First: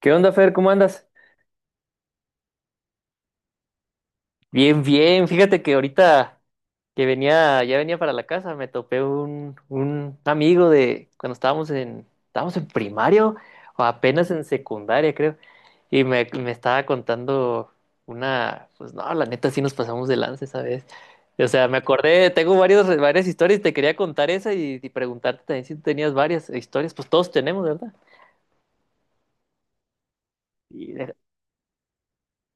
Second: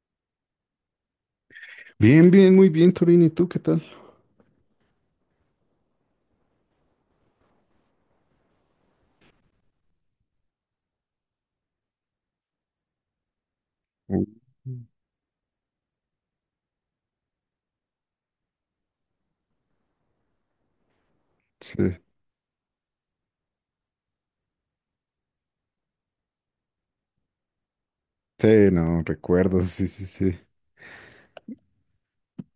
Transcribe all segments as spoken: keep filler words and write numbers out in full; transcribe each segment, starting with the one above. ¿Qué onda, Fer? ¿Cómo andas? Bien, bien, muy bien, Torín. ¿Y tú qué tal? Bien, bien. Fíjate que ahorita que venía, ya venía para la casa, me topé un, un amigo de cuando estábamos en, estábamos en primario o Uh, apenas en secundaria, creo. Y me, me estaba contando una, pues no, la neta sí nos pasamos de lanza esa vez. O sea, me Sí, acordé, tengo varios, varias historias, te quería contar esa y, y preguntarte también si tú tenías varias historias, pues todos tenemos, ¿verdad? sí, no, recuerdo, sí, sí, sí. Y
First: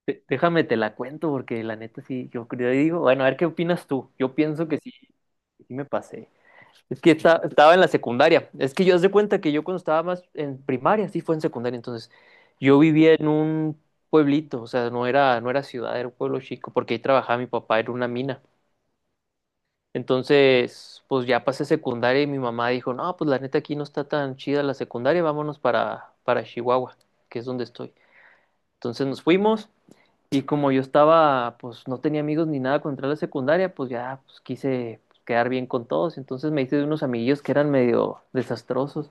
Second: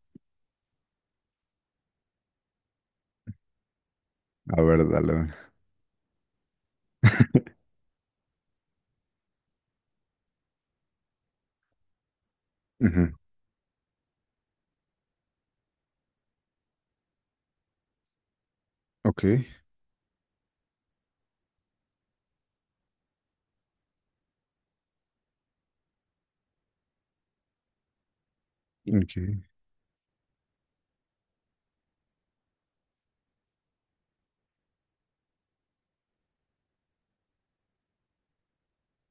De- Déjame te la cuento porque la neta sí, yo creo, y digo, bueno, a ver qué opinas tú. Yo A pienso que ver, sí, dale, dale. que sí me pasé. Es que esta- estaba en la secundaria. Es que yo haz de cuenta que yo cuando estaba más en primaria, sí fue en secundaria, entonces yo Ujú. vivía en un pueblito, o sea, no era, no era ciudad, era un pueblo chico, porque ahí trabajaba mi papá, era una mina. Ok, Entonces, pues ya pasé secundaria y mi mamá dijo, no, pues la neta aquí no está tan chida la secundaria, vámonos para, para Chihuahua, que es donde estoy. Entonces nos ok. fuimos. Y como yo estaba, pues no tenía amigos ni nada contra la secundaria, pues ya pues, quise pues, quedar bien con todos. Entonces me hice de unos amiguillos que eran medio desastrosos.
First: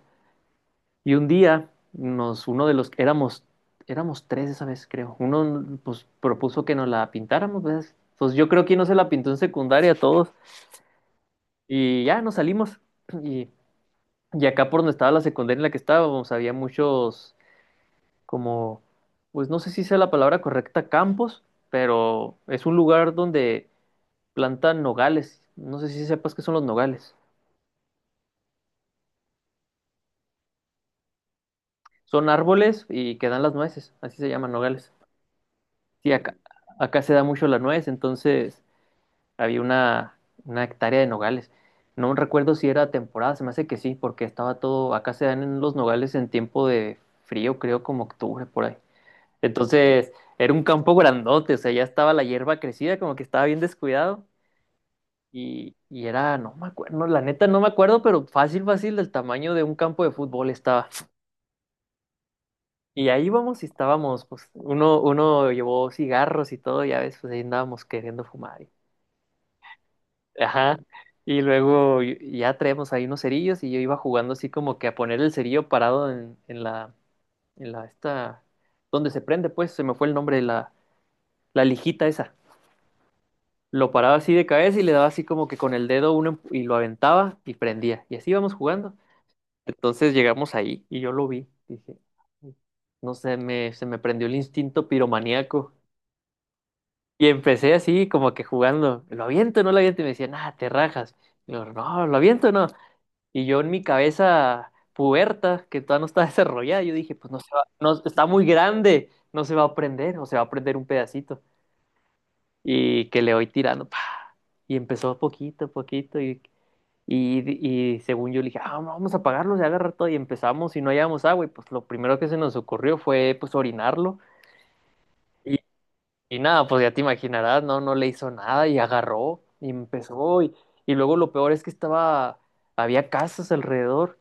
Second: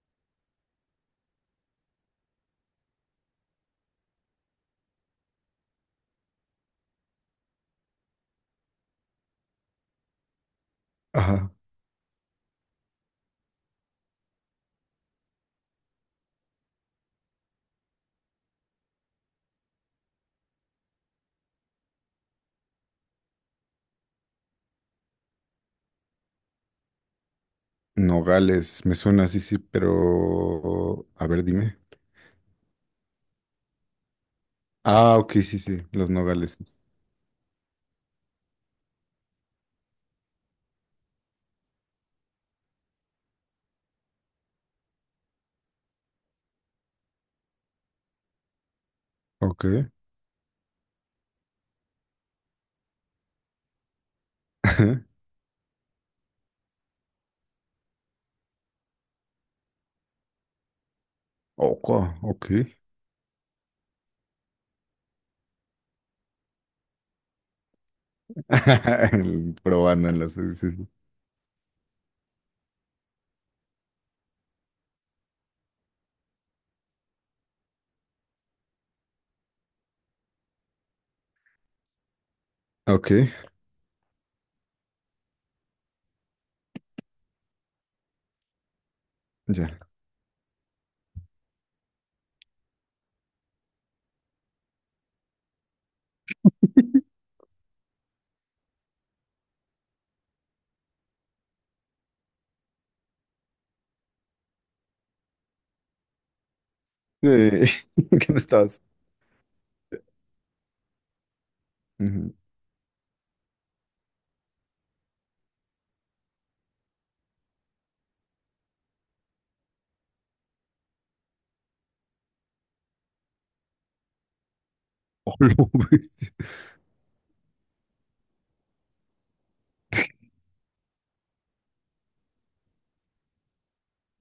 Y un día, nos, uno de los, éramos, éramos tres esa vez, creo. Uno, pues, propuso que nos la pintáramos, ¿ves? Pues yo creo que no se la pintó en secundaria a todos. Ajá. Y ya nos salimos. Y, y acá por donde estaba la secundaria en la que estábamos, había muchos, como, pues no sé si sea la palabra correcta, campos, pero es un lugar donde plantan nogales. No sé si sepas qué son los nogales. Nogales, me suena, sí, sí, pero... A ver, dime. Son árboles y que dan las nueces, así se llaman nogales. Ah, ok, sí, sí, los Sí, acá, nogales, sí. acá se da mucho la nuez, entonces había una, una hectárea de nogales. No recuerdo si era temporada, se me hace que sí, porque estaba todo, acá se dan en los nogales en tiempo de frío, creo como octubre por ahí. Ok. Entonces, era un campo grandote, o sea, ya estaba la hierba crecida, como que estaba bien descuidado. Y, y era, no me acuerdo, no, la neta no me acuerdo, pero fácil, fácil, del tamaño de un campo de fútbol estaba. Oco, ok. Y ahí íbamos y estábamos, pues, uno, uno llevó cigarros y todo, ya ves, pues ahí andábamos queriendo fumar. y- Probándolas, sí, sí, Ajá. sí. Y luego y- ya traíamos ahí unos cerillos y yo iba jugando así como que a poner el cerillo parado en, en la, en la, esta, donde se prende, pues, se me fue el nombre de la, la lijita esa. Ok, Lo paraba así de cabeza y le daba así como que con el dedo uno empu- y lo aventaba y prendía. Y así íbamos jugando. ya. Entonces llegamos ahí y yo lo vi. Dije, no sé, me, se me prendió el instinto piromaníaco. Y empecé así, como que jugando, ¿lo aviento o no lo aviento? Y me decían, ah, te rajas. Y yo, no, ¿lo aviento o no? Y yo en mi cabeza puberta, que todavía no está desarrollada, yo dije, Sí, pues no se va, no, está ¿qué no muy estabas? grande, no se va a prender, o se va a prender un pedacito. Ujú. Y que le voy tirando, pa. Y empezó poquito a poquito, y, y, y según yo le dije, ah, no, vamos a apagarlo, se va a agarrar todo, y empezamos, y no hallábamos agua, y pues lo primero que se nos ocurrió fue, pues, orinarlo. Oh. Y nada, pues ya te imaginarás, no, no le hizo nada y agarró y empezó y, y luego lo peor es que estaba, había casas alrededor,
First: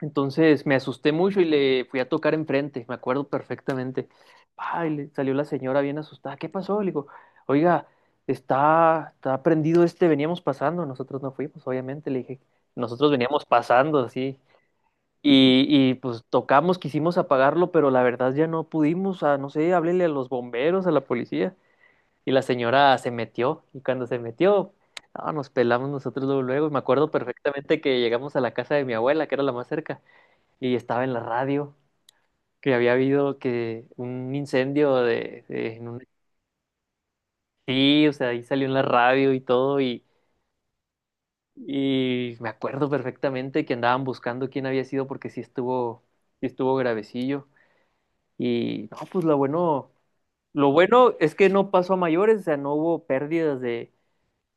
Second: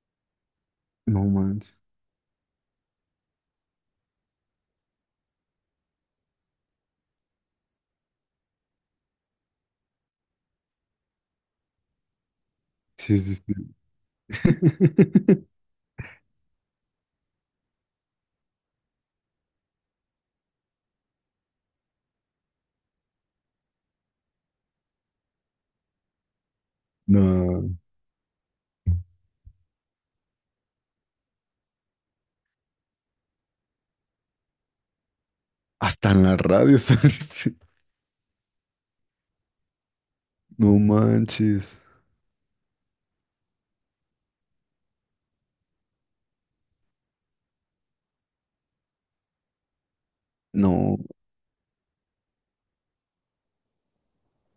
entonces me asusté No mucho y manches. le fui a tocar enfrente, me acuerdo perfectamente. Ay, le salió la señora bien asustada, ¿qué pasó? Le digo, oiga, está, está prendido este, veníamos pasando, nosotros no fuimos, obviamente, le dije, nosotros Sí, sí, veníamos sí. pasando así. Y, y pues tocamos, quisimos apagarlo, pero la verdad ya no pudimos, ah, no sé, háblele a los bomberos, a la policía. Y la señora se metió, y cuando se metió, no, nos pelamos nosotros luego, luego. Y me acuerdo No, perfectamente que llegamos a la casa de mi abuela, que era la más cerca, y estaba en la radio, que había habido que un incendio de, de- en un... hasta en la radio saliste. Sí, o sea, ahí salió en la radio y todo, y, No manches. y me acuerdo perfectamente que andaban buscando quién había sido porque sí estuvo, sí estuvo gravecillo. Y no, pues lo bueno, lo No, bueno es que no pasó a mayores, o sea, no hubo pérdidas de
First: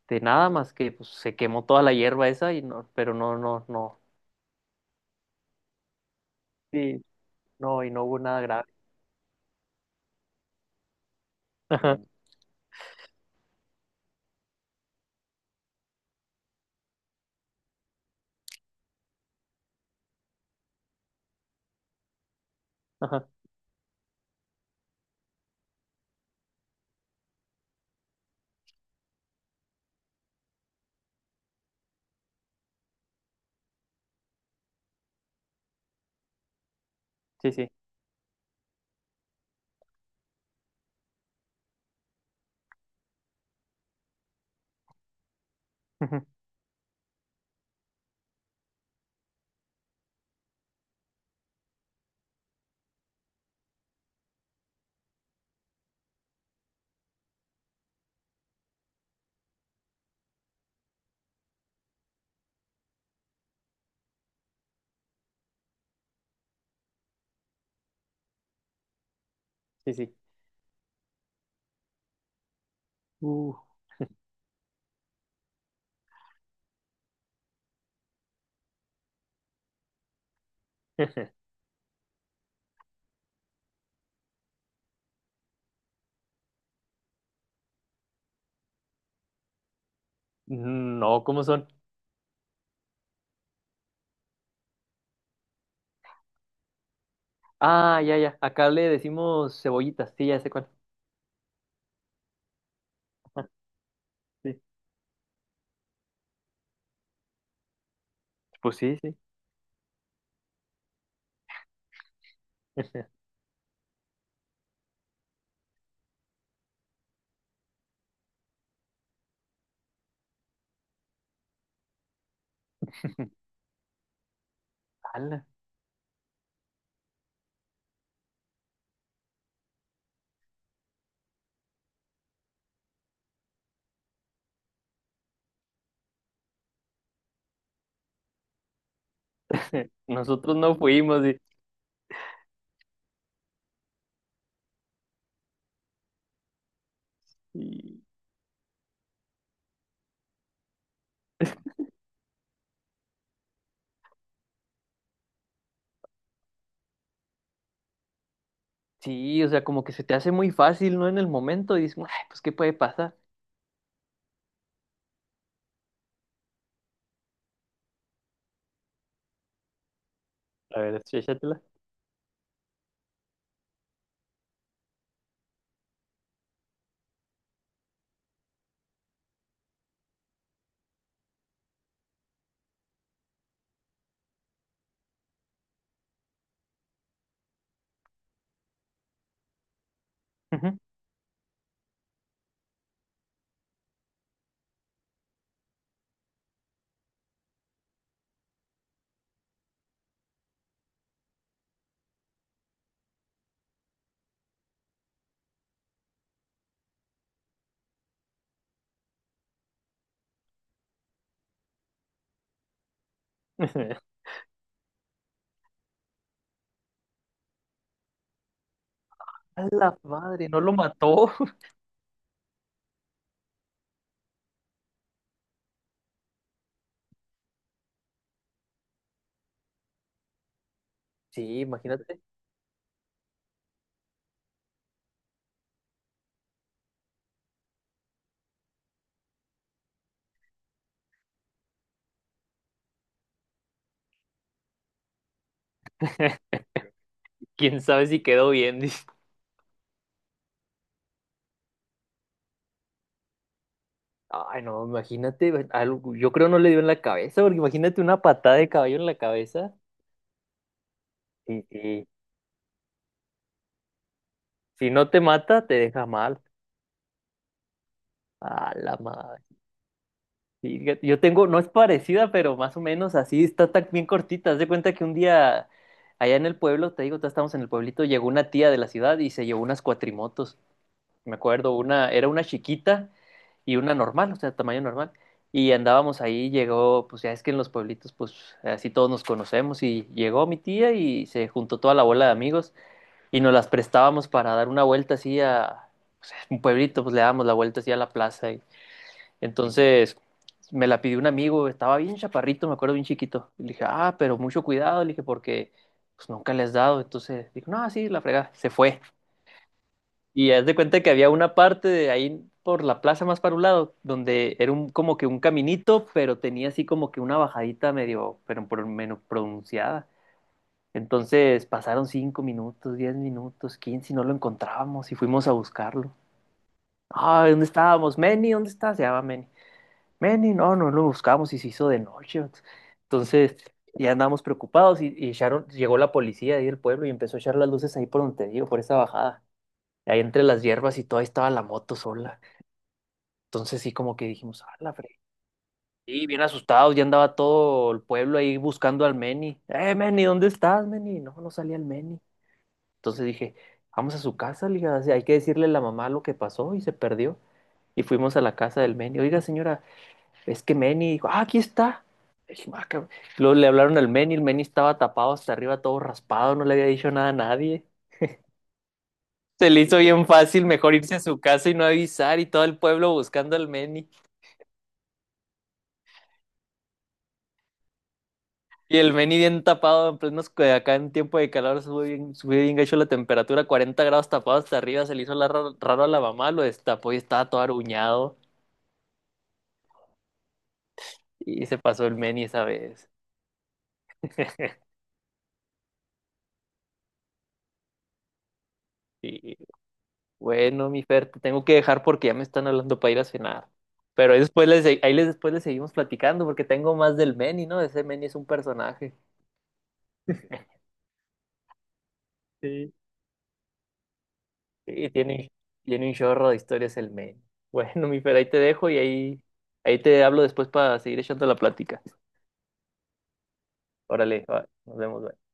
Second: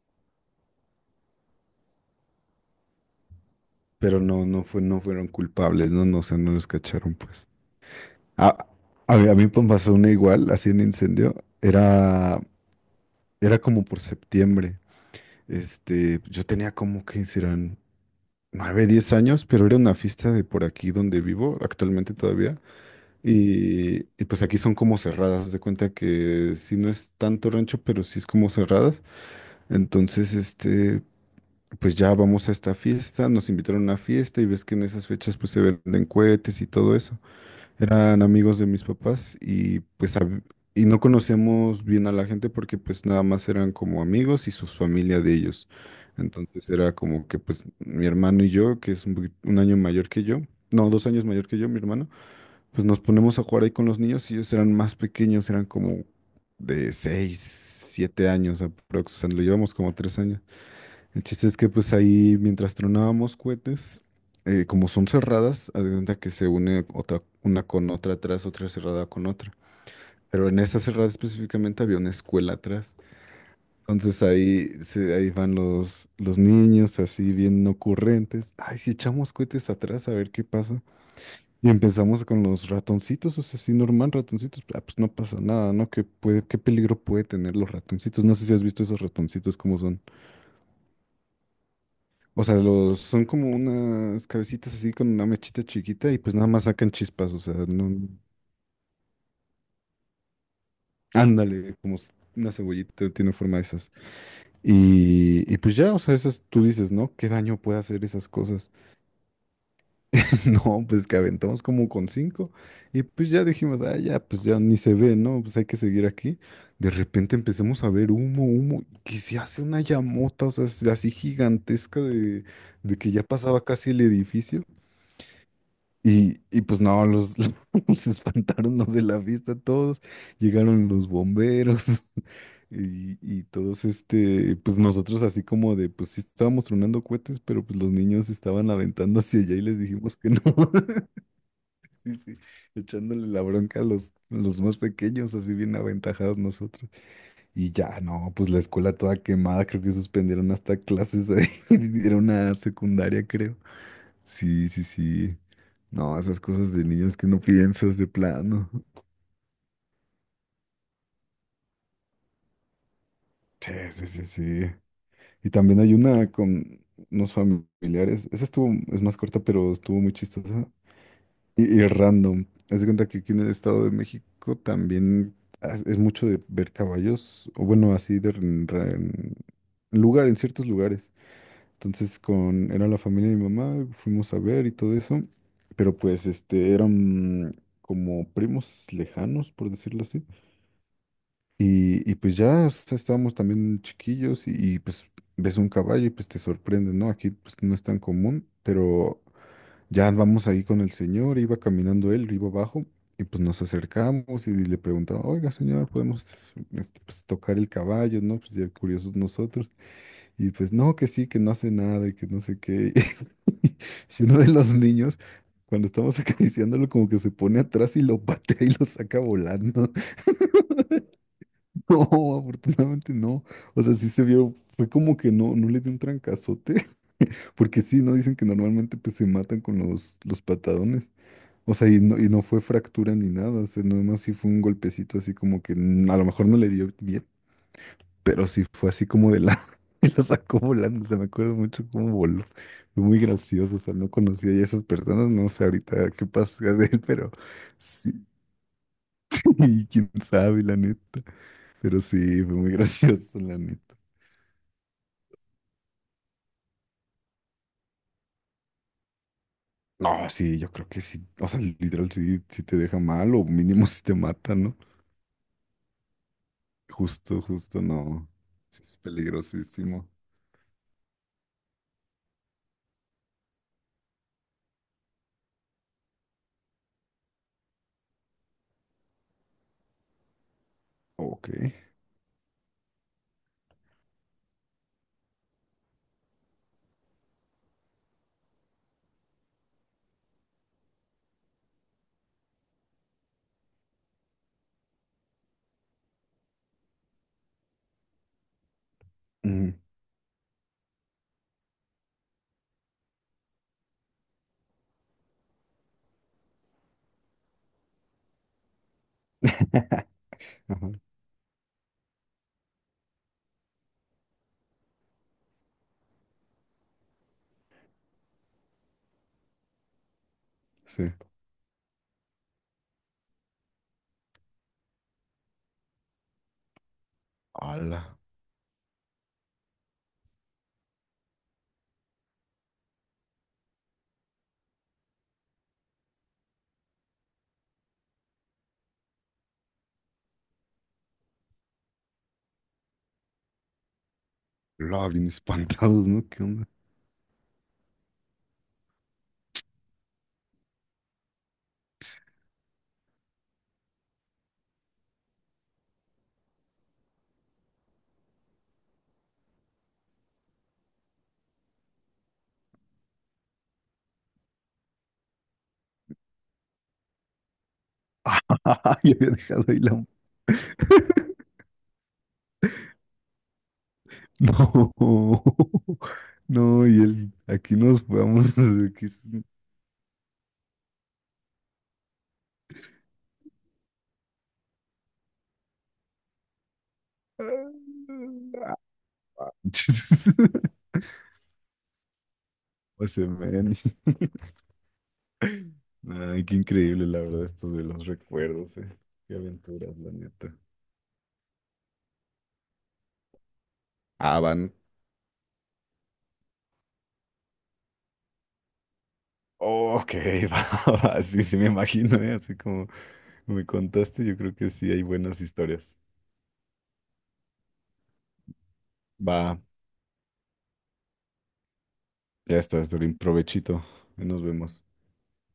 de nada más que pues, se quemó toda la hierba esa y no, pero no, no, no, pero no, no fue, no fueron culpables, no, no, o sea, no los sí, cacharon, pues. no, y no hubo nada grave. A, a mí, a mí me pasó una igual, así en incendio. Ajá, Era, era como por septiembre. Este, yo tenía como que serán nueve, diez años, pero era una fiesta de por aquí donde vivo, actualmente todavía. ajá, Y, y pues aquí son como cerradas, haz de cuenta que si no es tanto rancho, pero sí es como cerradas. Entonces, este, pues ya vamos a esta fiesta, nos invitaron a una fiesta y ves que en esas fechas pues se venden cohetes y todo eso. sí, sí, Eran amigos de mis papás y pues hab- y no conocemos bien a la gente porque pues nada más eran como amigos y sus familias de ellos. ujú, Entonces era como que pues mi hermano y yo, que es un, poquit- un año mayor que yo, no, dos años mayor que yo, mi hermano, pues nos ponemos a jugar ahí con los niños y ellos eran más pequeños, eran como de seis, siete años aproximadamente, o sea, lo llevamos como tres años. El chiste es que pues ahí mientras tronábamos cohetes, eh, como son cerradas, haz de cuenta que se une otra, una con otra atrás, otra cerrada con otra. sí, sí. Pero en esa cerrada específicamente había una escuela atrás. Uh. Entonces ahí, se, ahí van los, los niños así bien ocurrentes. Ay, si echamos cohetes atrás a ver qué pasa. Y empezamos con los ratoncitos, o sea, así normal, ratoncitos. Ah, pues no pasa nada, ¿no? ¿Qué puede, qué peligro puede tener los ratoncitos? No sé si has visto esos ratoncitos, cómo son. No, ¿cómo son? O sea, los, son como unas cabecitas así con una mechita chiquita y pues nada más sacan chispas, o sea, Ah, no, ya, ya, acá le decimos cebollitas, sí, ya sé cuál. ándale, como s- una cebollita tiene forma de esas. Sí. Y, y pues ya, o sea, esas tú dices, ¿no? ¿Qué daño puede hacer esas cosas? Pues sí, sí. No, pues que aventamos como con cinco y pues ya dijimos, ah, ya, pues ya ni se ve, ¿no? Pues hay que seguir aquí. De repente empezamos a ver humo, humo, que se hace una llamota, o sea, así gigantesca de, de que ya pasaba casi el edificio. Ala. Y, y pues no, los, los espantaron los de la fiesta todos, llegaron los bomberos y, y todos este, pues nosotros así como de, pues sí estábamos tronando cohetes, pero pues los niños estaban aventando hacia allá y les dijimos que no. Nosotros no fuimos y, Sí, sí, echándole la bronca a los, a los más pequeños, así bien aventajados nosotros. Y ya, y- no, pues la escuela toda quemada, creo que suspendieron hasta clases ahí, era una secundaria, creo. Sí, sí, sí. No, esas cosas de niños que no piensas de plano. sí, o sea, como que se te hace muy fácil, ¿no? En el momento y dices, "Ay, pues, ¿qué puede pasar? Sí, sí, sí, sí. Y también hay una con unos familiares. Esa estuvo, es más corta, pero estuvo muy chistosa. A ver, échatela. Y, y random. Haz de cuenta que aquí en el Estado de México también es, es mucho de ver caballos, o bueno, así de en- en lugar, en ciertos lugares. Entonces con, era la familia de mi mamá, fuimos a ver y todo eso, pero pues este, eran como primos lejanos, por decirlo así. Ujú. Y, y pues ya, o sea, estábamos también chiquillos y, y, pues ves un caballo y pues te sorprende, ¿no? Aquí pues no es tan común, pero ya vamos ahí con el señor, iba caminando él, iba abajo y pues nos acercamos y le preguntaba, oiga señor, ¿podemos este, pues, tocar el caballo, ¿no? Pues ya curiosos nosotros. Y pues no, que sí, que no hace nada y que no sé qué. Y uno de los niños, cuando estamos acariciándolo, como que se pone atrás y lo patea y lo saca A volando. la madre, no lo mató. No, afortunadamente no. O sea, sí se vio, fue como que no, no le dio un trancazote, porque sí, no dicen que normalmente pues se matan con los, los patadones. Sí, O sea, y no, imagínate. y no fue fractura ni nada, o sea, nada más sí fue un golpecito así como que mm, a lo mejor no le dio bien, pero sí fue así como de la... Y lo sacó volando, o sea, me acuerdo mucho cómo voló. Fue muy gracioso, o sea, no conocía ya a esas personas, no sé ahorita qué pasa de él, pero Quién sabe sí, si quedó bien. Dice. y quién sabe, la neta. Pero sí, fue muy gracioso, la neta. Ay, no, imagínate, algo, yo creo no le dio en la cabeza, porque imagínate una patada de caballo en la cabeza No, sí, yo creo que sí, o sea, y, y literal sí, sí te deja mal o mínimo sí te mata, ¿no? si no te mata, te deja mal. Justo, justo, no. A Sí, la es madre. peligrosísimo. Fíjate, yo tengo, no es parecida, pero más o menos así, está tan bien cortita. Haz de cuenta que un día allá en el pueblo, te digo, ya estamos en el pueblito, llegó una tía de la ciudad y se llevó unas cuatrimotos. Me Ok. acuerdo, una, era una chiquita y una normal, o sea, tamaño normal. Y andábamos ahí, llegó, pues ya es que en los pueblitos, pues así todos nos conocemos y llegó mi tía y se juntó toda la bola de amigos y nos las prestábamos para dar una vuelta así a un pueblito, pues le dábamos la vuelta así a la plaza. y- Mm. Entonces me la pidió un amigo, estaba bien chaparrito, me acuerdo bien chiquito. Y le dije, ah, pero mucho cuidado, le dije, porque pues nunca le has dado. Entonces dijo, no, sí, la fregada, se fue. Y haz de Ajá, cuenta que había una parte de ahí por la plaza más para un lado, donde era un, como que un caminito, pero tenía así como que una bajadita medio, pero por menos pronunciada. sí. Entonces pasaron cinco minutos, diez minutos, quince y no lo encontrábamos y fuimos a buscarlo. Ah, ¿dónde Ala, estábamos? Meni, ¿dónde está? Se llama Meni. Meni, no, no lo buscamos y se hizo de noche. Entonces ya andábamos preocupados y, y echaron- llegó la policía ahí del pueblo y empezó a echar las luces ahí por donde te digo, por esa bajada. Ahí entre las hierbas y todo, ahí estaba la moto sola. Entonces sí como que dijimos, ah, la la, fre-". bien espantados, Y ¿no? bien ¿Qué onda? asustados, ya andaba todo el pueblo ahí buscando al Meni. Eh, Meni, ¿dónde estás, Meni? No, no salía el Meni. Entonces dije, vamos a su casa, le dije, "así hay que decirle a la mamá lo que pasó y se perdió. Y fuimos a la casa del Meni. Oiga, señora, es que Meni dijo, ah, aquí está. Le dije, "Ah, cabrón". Luego le hablaron al Meni, el Meni estaba tapado hasta arriba, todo raspado, no le había dicho nada a nadie. Ah, yo había dejado Se ahí le hizo la... bien fácil mejor irse a su casa y no avisar y todo el pueblo buscando al Meni. No, no, y él, aquí nos vamos, Y aquí... el es- Meni bien tapado, en plenos, que acá en tiempo de calor sube bien, sube bien gacho la temperatura, cuarenta grados tapado hasta arriba, se le hizo la- raro a la mamá, lo destapó y estaba todo aruñado. Y se pasó el Meni esa O vez. sea, man. Ay, qué increíble, la verdad, esto de los recuerdos, eh. Qué Y aventuras, la neta. bueno, mi Fer, te tengo que dejar porque ya me están hablando para ir a cenar. Pero ahí Ah, después van. les, ahí les, después les seguimos platicando porque tengo más del Meni, ¿no? Ese Meni es un personaje. Ok, va, va, sí, sí me imagino, eh. Así como Sí. me contaste, yo creo que sí hay Sí, buenas tiene, historias. tiene un chorro de historias el men. Bueno, mi Fer, ahí te dejo y ahí, Va, ahí te hablo después para seguir echando la plática. ya está, Dorín, provechito. Nos Órale, va, vemos. nos vemos.